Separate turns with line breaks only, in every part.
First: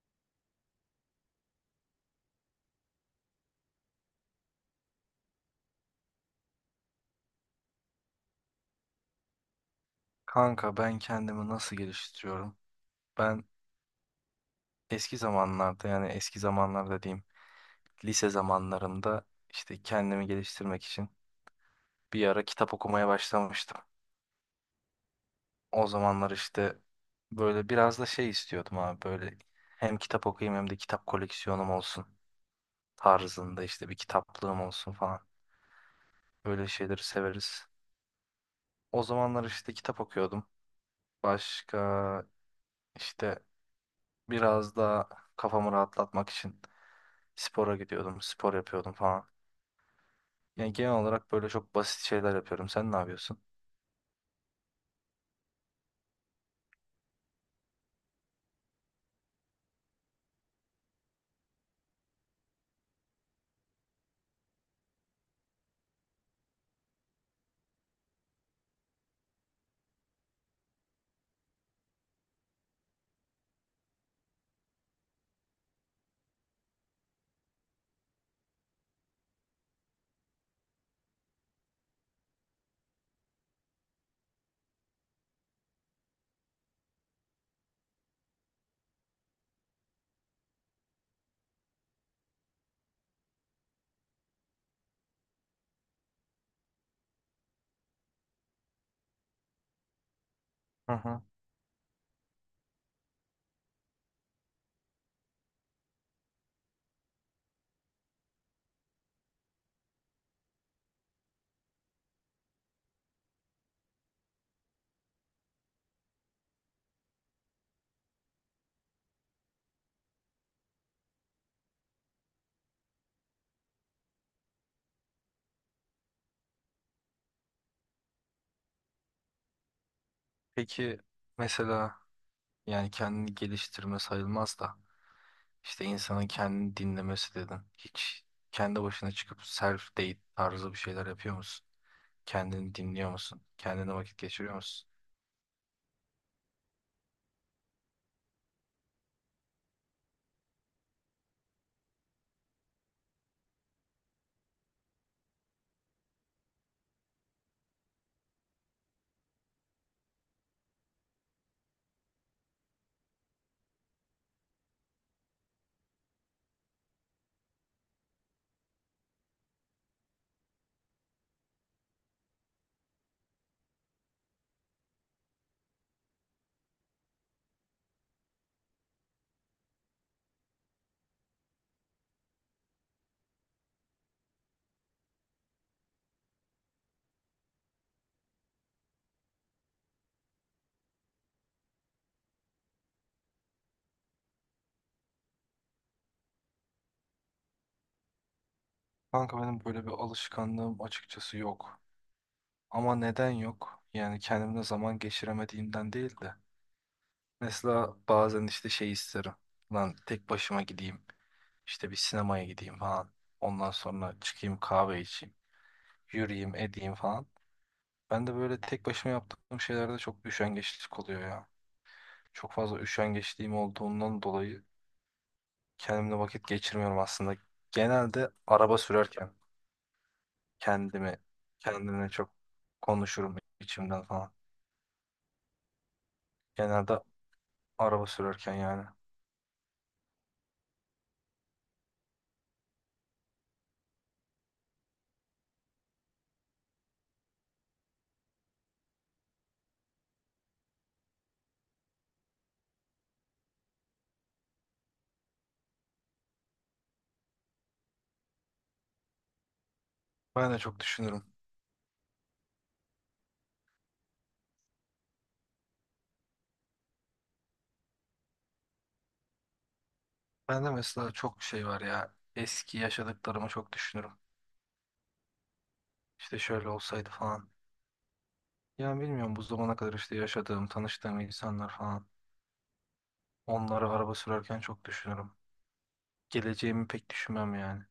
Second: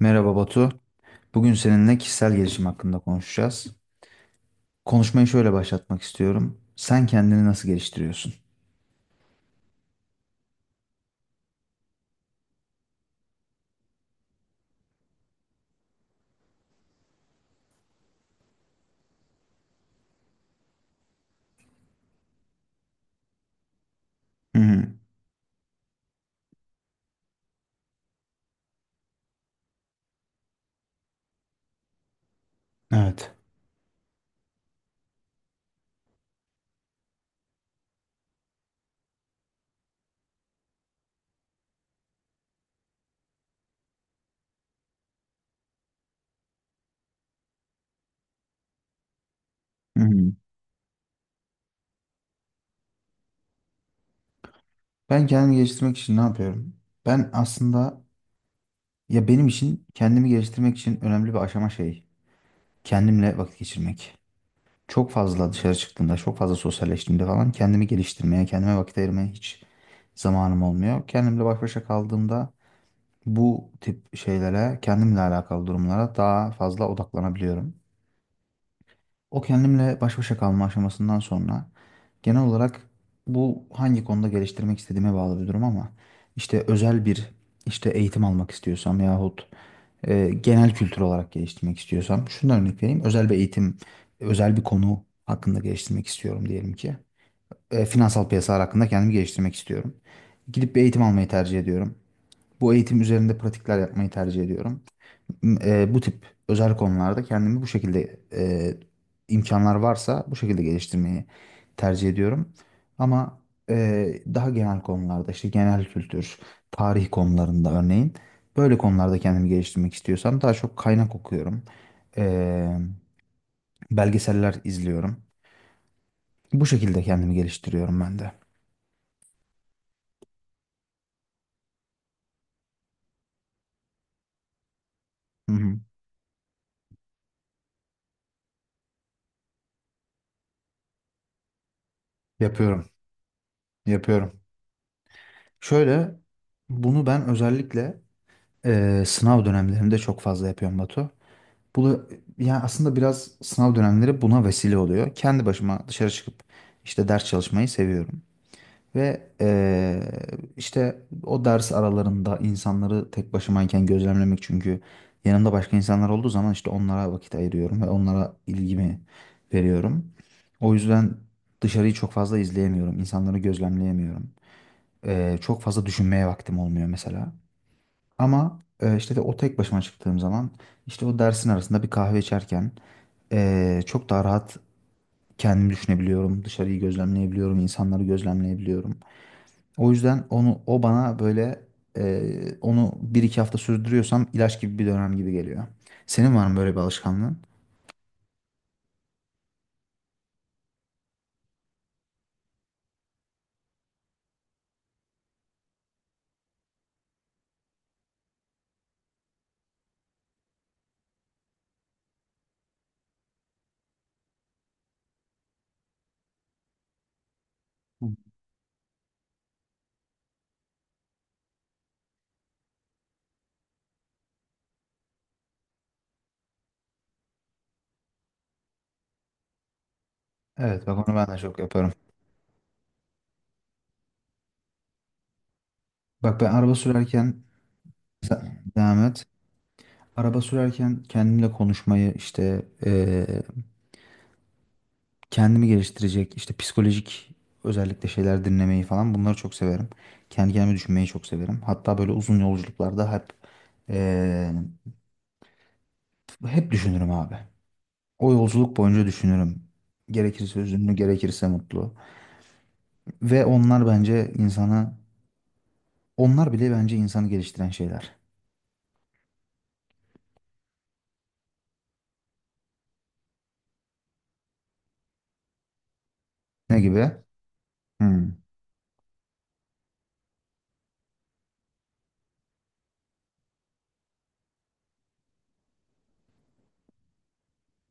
Merhaba Batu. Bugün seninle kişisel gelişim hakkında konuşacağız. Konuşmayı şöyle başlatmak istiyorum. Sen kendini nasıl geliştiriyorsun?
Kanka ben kendimi nasıl geliştiriyorum? Ben eski zamanlarda yani eski zamanlarda diyeyim lise zamanlarımda işte kendimi geliştirmek için bir ara kitap okumaya başlamıştım.
Hı hı.
O zamanlar işte böyle biraz da şey istiyordum abi böyle hem kitap okuyayım hem de kitap koleksiyonum olsun
Evet.
tarzında işte bir kitaplığım olsun falan. Böyle şeyleri severiz. O zamanlar işte kitap okuyordum. Başka işte biraz da kafamı rahatlatmak için spora gidiyordum, spor yapıyordum falan.
Hı hı.
Yani genel olarak böyle çok basit şeyler yapıyorum. Sen ne yapıyorsun?
Ben kendimi geliştirmek için ne yapıyorum? Ben aslında ya benim için kendimi geliştirmek için önemli bir aşama şey. Kendimle vakit geçirmek. Çok fazla dışarı çıktığımda, çok fazla sosyalleştiğimde falan kendimi geliştirmeye, kendime vakit ayırmaya hiç zamanım olmuyor. Kendimle baş başa kaldığımda bu tip şeylere, kendimle alakalı durumlara daha fazla odaklanabiliyorum. O kendimle baş başa kalma aşamasından sonra genel olarak bu hangi konuda geliştirmek istediğime bağlı bir durum, ama işte özel bir işte eğitim almak istiyorsam yahut genel kültür olarak geliştirmek istiyorsam şundan örnek vereyim. Özel bir eğitim, özel bir konu hakkında geliştirmek istiyorum diyelim ki. Finansal piyasalar hakkında kendimi geliştirmek istiyorum. Gidip bir
Hı
eğitim
hı.
almayı tercih ediyorum. Bu eğitim üzerinde pratikler yapmayı tercih ediyorum bu tip özel konularda kendimi bu şekilde imkanlar varsa bu şekilde geliştirmeyi tercih ediyorum. Ama daha genel konularda işte genel kültür, tarih konularında örneğin böyle konularda kendimi geliştirmek istiyorsam daha çok kaynak okuyorum. E, Belgeseller izliyorum. Bu şekilde kendimi geliştiriyorum ben de.
Peki mesela yani kendini geliştirme sayılmaz da
Hı hı.
işte insanın kendini dinlemesi dedin. Hiç kendi başına çıkıp self date tarzı bir şeyler yapıyor musun? Kendini
Yapıyorum,
dinliyor musun? Kendine vakit
yapıyorum.
geçiriyor musun?
Şöyle bunu ben özellikle sınav dönemlerimde çok fazla yapıyorum Batu. Bu yani aslında biraz sınav dönemleri buna vesile oluyor. Kendi başıma dışarı çıkıp işte ders çalışmayı seviyorum. Ve işte o ders aralarında insanları tek başımayken gözlemlemek, çünkü yanımda başka insanlar olduğu zaman işte onlara vakit ayırıyorum ve onlara ilgimi veriyorum. O yüzden dışarıyı çok fazla izleyemiyorum, insanları gözlemleyemiyorum. Çok fazla düşünmeye vaktim olmuyor mesela. Ama işte de o tek başıma çıktığım zaman işte o dersin arasında bir kahve içerken çok daha rahat kendimi düşünebiliyorum. Dışarıyı gözlemleyebiliyorum, insanları gözlemleyebiliyorum. O yüzden onu o bana böyle onu bir iki hafta sürdürüyorsam ilaç gibi bir dönem gibi geliyor. Senin var mı böyle bir alışkanlığın?
Kanka benim böyle bir alışkanlığım açıkçası yok. Ama neden yok? Yani kendimle zaman geçiremediğimden değil de. Mesela bazen işte şey isterim. Lan tek başıma gideyim. İşte bir sinemaya gideyim falan. Ondan sonra çıkayım kahve içeyim. Yürüyeyim edeyim falan.
Hı.
Ben de böyle tek başıma yaptığım şeylerde çok üşengeçlik oluyor ya. Çok fazla üşengeçliğim olduğundan dolayı kendimle vakit geçirmiyorum aslında. Genelde araba sürerken
Evet, bak onu
kendimi
ben de çok yaparım.
kendimle çok konuşurum içimden falan.
Bak ben araba
Genelde
sürerken
araba sürerken yani.
devam et. Araba sürerken kendimle konuşmayı, işte kendimi geliştirecek işte psikolojik özellikle şeyler dinlemeyi falan, bunları çok severim. Kendi kendime düşünmeyi çok severim. Hatta böyle uzun yolculuklarda hep eee, hep düşünürüm abi. O yolculuk boyunca düşünürüm.
Ben de
Gerekirse
çok
üzünlü,
düşünürüm.
gerekirse mutlu. Ve onlar bence insanı, onlar bile bence insanı geliştiren şeyler.
Ben de mesela çok şey var ya. Eski yaşadıklarımı çok düşünürüm. İşte şöyle
Ne gibi?
olsaydı falan.
Hmm.
Yani bilmiyorum bu zamana kadar işte yaşadığım, tanıştığım insanlar falan. Onları araba sürerken çok düşünürüm. Geleceğimi pek düşünmem yani.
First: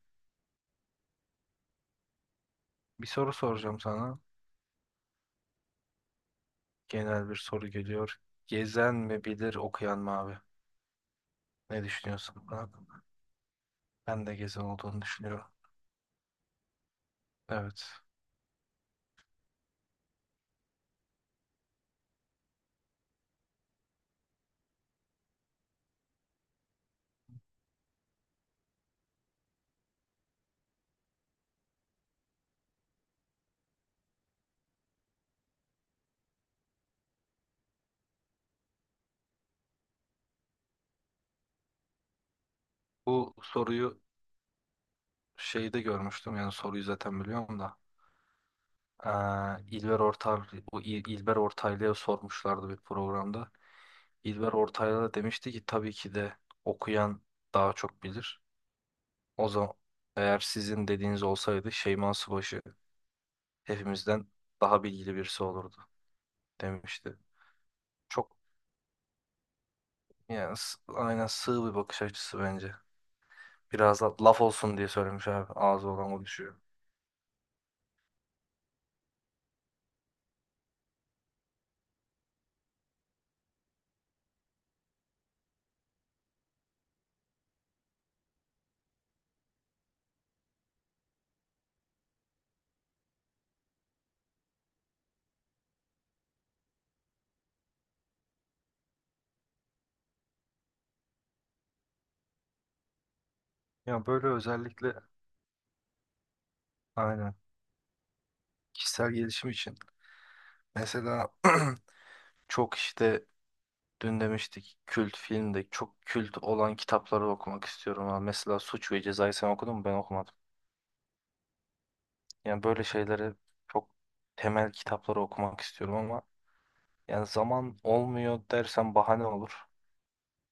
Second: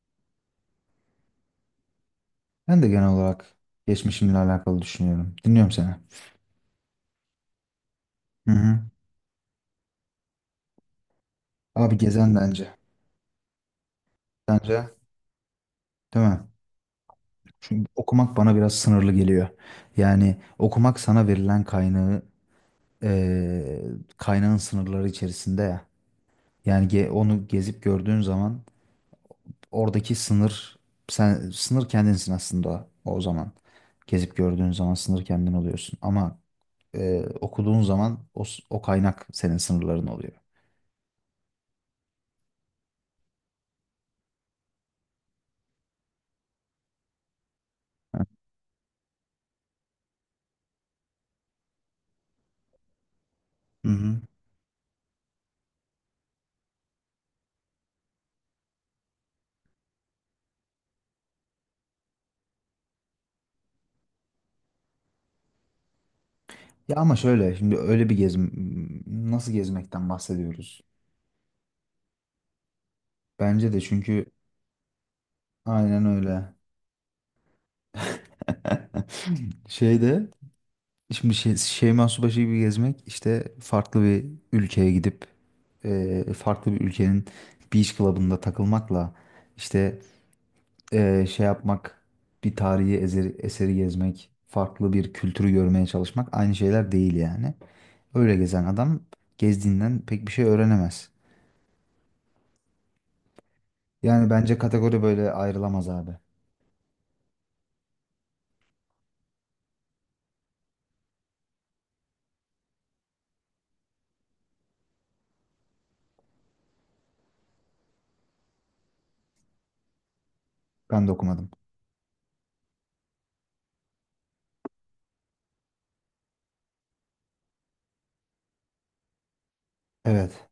Ben de
Bir
genel
soru
olarak
soracağım sana.
geçmişimle alakalı düşünüyorum. Dinliyorum seni.
Genel bir soru geliyor.
Hı hı.
Gezen mi bilir okuyan mı abi? Ne
Abi gezen
düşünüyorsun bu konu
bence.
hakkında? Ben de gezen
Bence,
olduğunu düşünüyorum.
değil mi?
Evet.
Çünkü okumak bana biraz sınırlı geliyor. Yani okumak sana verilen kaynağı eee, kaynağın sınırları içerisinde ya. Yani onu gezip gördüğün zaman oradaki sınır sen sınır kendinsin aslında o zaman. Gezip gördüğün zaman sınır kendin oluyorsun. Ama okuduğun zaman o, o kaynak senin sınırların oluyor.
Bu soruyu şeyde görmüştüm. Yani soruyu zaten biliyorum da. Ee, İlber Ortaylı, bu İlber Ortaylı'ya sormuşlardı bir programda.
Hı hı.
İlber Ortaylı da demişti ki tabii ki de okuyan daha çok bilir. O zaman eğer sizin dediğiniz olsaydı Şeyma Subaşı hepimizden daha bilgili birisi olurdu
Ya ama
demişti.
şöyle şimdi öyle bir
Çok
gezim nasıl gezmekten
yani
bahsediyoruz?
aynen sığ bir bakış açısı bence.
Bence de,
Biraz da
çünkü
laf olsun diye söylemiş abi. Ağzı
aynen
olan o
öyle.
düşüyor.
Şeyde Şimdi şey, Şeyma Subaşı gibi gezmek işte farklı bir ülkeye gidip farklı bir ülkenin beach club'ında takılmakla işte şey yapmak, bir tarihi eseri, eseri gezmek, farklı bir kültürü görmeye çalışmak aynı şeyler değil yani. Öyle gezen adam gezdiğinden pek bir şey öğrenemez.
Ya böyle
Yani bence
özellikle
kategori böyle ayrılamaz abi.
aynen kişisel gelişim için. Mesela çok işte dün demiştik kült filmde çok kült olan kitapları okumak istiyorum abi. Mesela Suç ve Ceza'yı sen okudun mu? Ben okumadım.
Ben de okumadım.
Yani böyle şeyleri çok temel kitapları okumak istiyorum ama yani zaman olmuyor dersen bahane olur.
Evet.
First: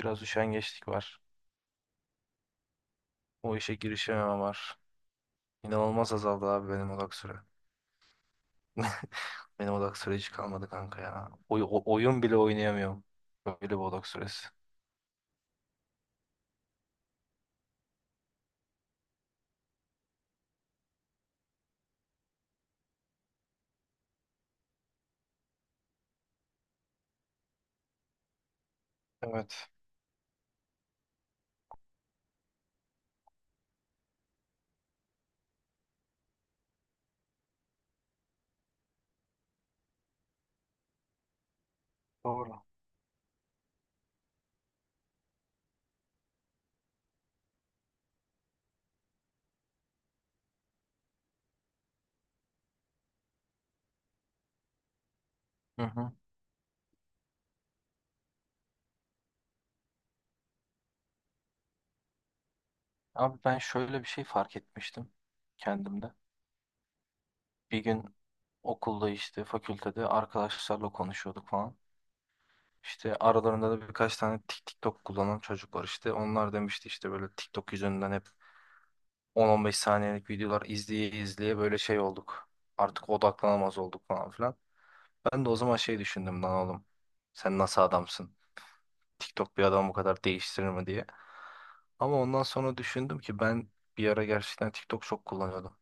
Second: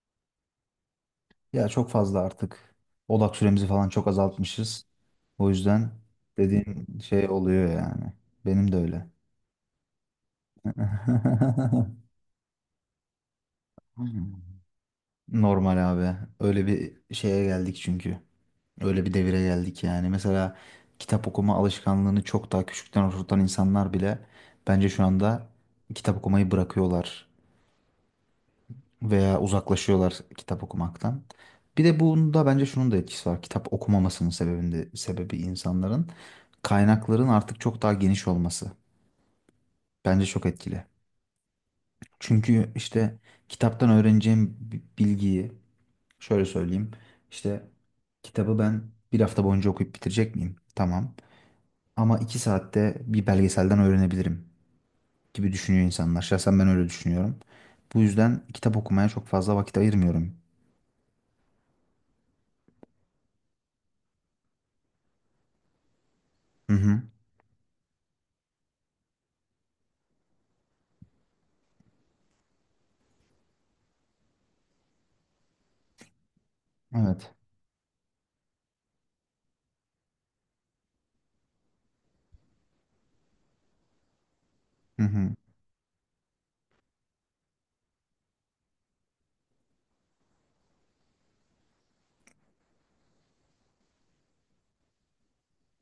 Biraz üşengeçlik var.
Ya çok fazla artık odak
O
süremizi
işe
falan çok
girişememe var.
azaltmışız. O yüzden
İnanılmaz azaldı abi
dediğin
benim odak
şey
süre.
oluyor yani. Benim de öyle.
Benim odak süre hiç kalmadı kanka ya. Oyun bile oynayamıyorum. Böyle bir odak süresi.
Normal abi. Öyle bir şeye geldik çünkü. Öyle bir devire geldik yani. Mesela kitap okuma alışkanlığını çok daha küçükten oturtan insanlar bile bence şu anda kitap okumayı bırakıyorlar veya
Evet.
uzaklaşıyorlar kitap okumaktan. Bir de bunda bence şunun da etkisi var. Kitap okumamasının sebebinde, sebebi insanların kaynakların artık çok daha geniş olması. Bence çok etkili.
Doğru.
Çünkü işte kitaptan öğreneceğim bilgiyi şöyle söyleyeyim. İşte kitabı ben bir hafta boyunca okuyup bitirecek miyim? Tamam. Ama iki saatte bir belgeselden öğrenebilirim gibi
Hı
düşünüyor
hı.
insanlar. Şahsen ben öyle düşünüyorum. Bu yüzden kitap okumaya çok fazla vakit ayırmıyorum.
Abi ben şöyle bir şey fark etmiştim kendimde.
Hı hı.
Bir gün okulda işte fakültede arkadaşlarla konuşuyorduk falan. İşte aralarında da birkaç tane TikTok kullanan çocuk var işte. Onlar demişti işte böyle
Evet.
TikTok yüzünden hep 10-15 saniyelik videolar izleye izleye böyle şey olduk. Artık odaklanamaz olduk falan filan.
Hı hı.
Ben de o zaman şey düşündüm lan oğlum. Sen nasıl adamsın? TikTok bir adamı bu kadar değiştirir mi diye. Ama ondan sonra düşündüm ki ben bir ara gerçekten TikTok çok kullanıyordum.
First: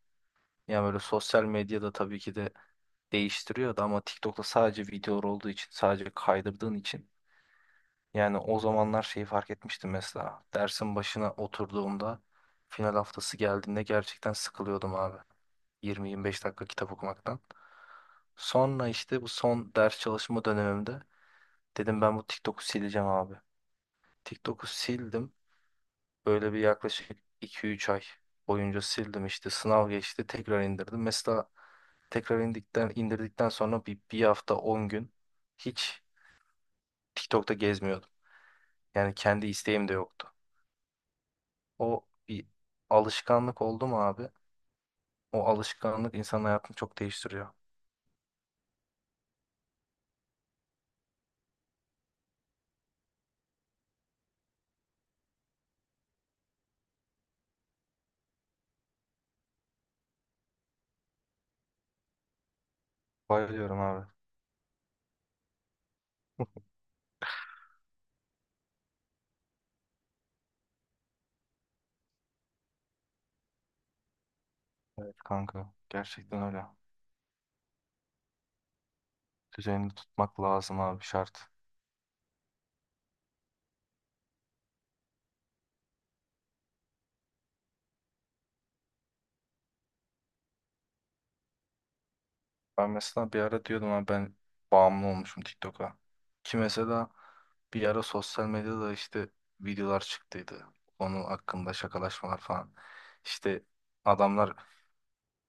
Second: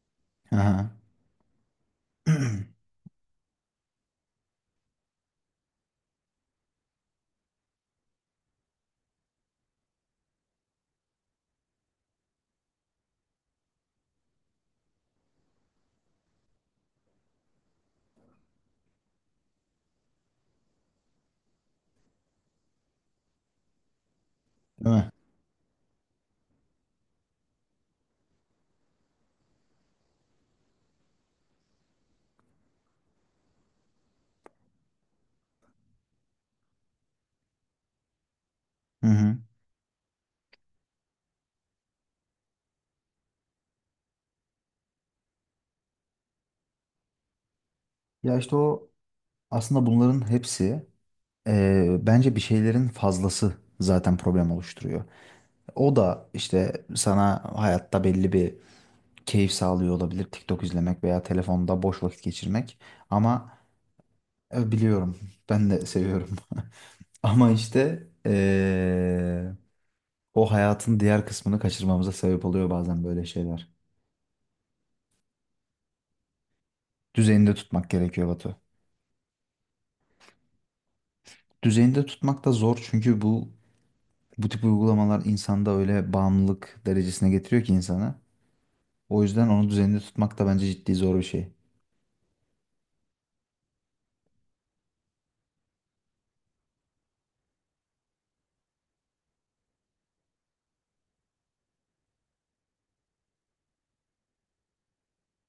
Yani
Aha.
böyle sosyal medyada tabii ki de
Değil
değiştiriyordu ama TikTok'ta sadece videolar olduğu için, sadece kaydırdığın için. Yani o zamanlar şeyi fark etmiştim mesela. Dersin başına oturduğumda final haftası geldiğinde gerçekten sıkılıyordum abi. 20-25 dakika kitap okumaktan. Sonra işte bu son ders çalışma dönemimde dedim ben bu TikTok'u sileceğim abi. TikTok'u
mi?
sildim. Böyle bir yaklaşık 2-3 ay boyunca sildim işte sınav geçti tekrar indirdim. Mesela tekrar indikten, indirdikten sonra bir hafta 10 gün hiç TikTok'ta gezmiyordum.
Hı
Yani
hı.
kendi isteğim de yoktu. O bir alışkanlık oldu mu abi? O alışkanlık insanın hayatını çok değiştiriyor.
Ya işte o aslında bunların hepsi bence bir şeylerin fazlası zaten problem oluşturuyor. O da işte sana hayatta belli bir keyif sağlıyor olabilir TikTok izlemek veya telefonda boş vakit geçirmek. Ama
Bayılıyorum abi.
biliyorum, ben de seviyorum. Ama işte o hayatın diğer kısmını kaçırmamıza sebep oluyor bazen böyle şeyler.
Evet kanka. Gerçekten öyle.
Düzeninde tutmak gerekiyor Batu.
Düzenini tutmak lazım abi şart.
Düzeninde tutmak da zor, çünkü bu tip uygulamalar insanda öyle bağımlılık derecesine getiriyor ki insanı. O yüzden onu düzenli tutmak da bence ciddi zor bir şey.
Ben mesela bir ara diyordum abi ben bağımlı olmuşum TikTok'a. Ki mesela bir ara sosyal medyada işte videolar çıktıydı. Onun hakkında şakalaşmalar falan. İşte adamlar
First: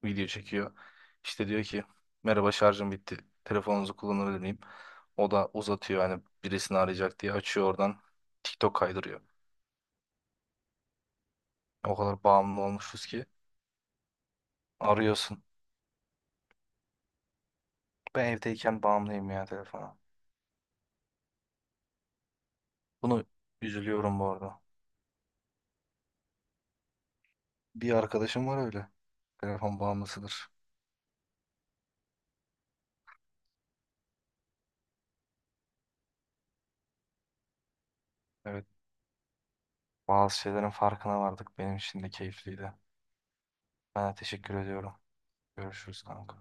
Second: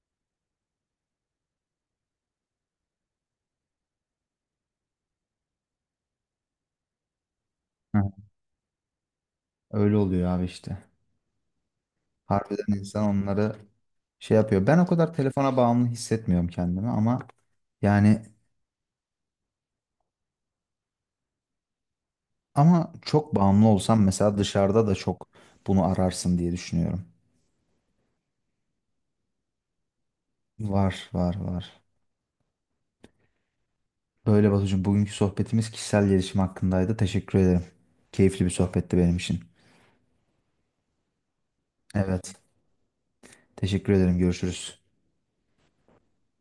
video çekiyor. İşte diyor ki merhaba şarjım bitti. Telefonunuzu kullanabilir miyim? O da uzatıyor hani birisini arayacak diye açıyor oradan
Hı.
TikTok kaydırıyor.
Öyle oluyor abi işte.
O kadar bağımlı
Harbiden insan
olmuşuz ki
onları şey yapıyor. Ben o kadar
arıyorsun.
telefona bağımlı hissetmiyorum kendimi, ama yani
Ben evdeyken bağımlıyım ya telefona.
ama
Bunu
çok bağımlı olsam
üzülüyorum bu
mesela
arada.
dışarıda da çok bunu ararsın diye düşünüyorum.
Bir arkadaşım var öyle. Telefon bağımlısıdır.
Var, var, var. Böyle Batucuğum, bugünkü sohbetimiz kişisel gelişim hakkındaydı. Teşekkür ederim. Keyifli bir
Evet.
sohbetti benim için.
Bazı şeylerin farkına vardık. Benim için de
Evet.
keyifliydi.
Teşekkür
Ben de
ederim.
teşekkür
Görüşürüz.
ediyorum. Görüşürüz kanka.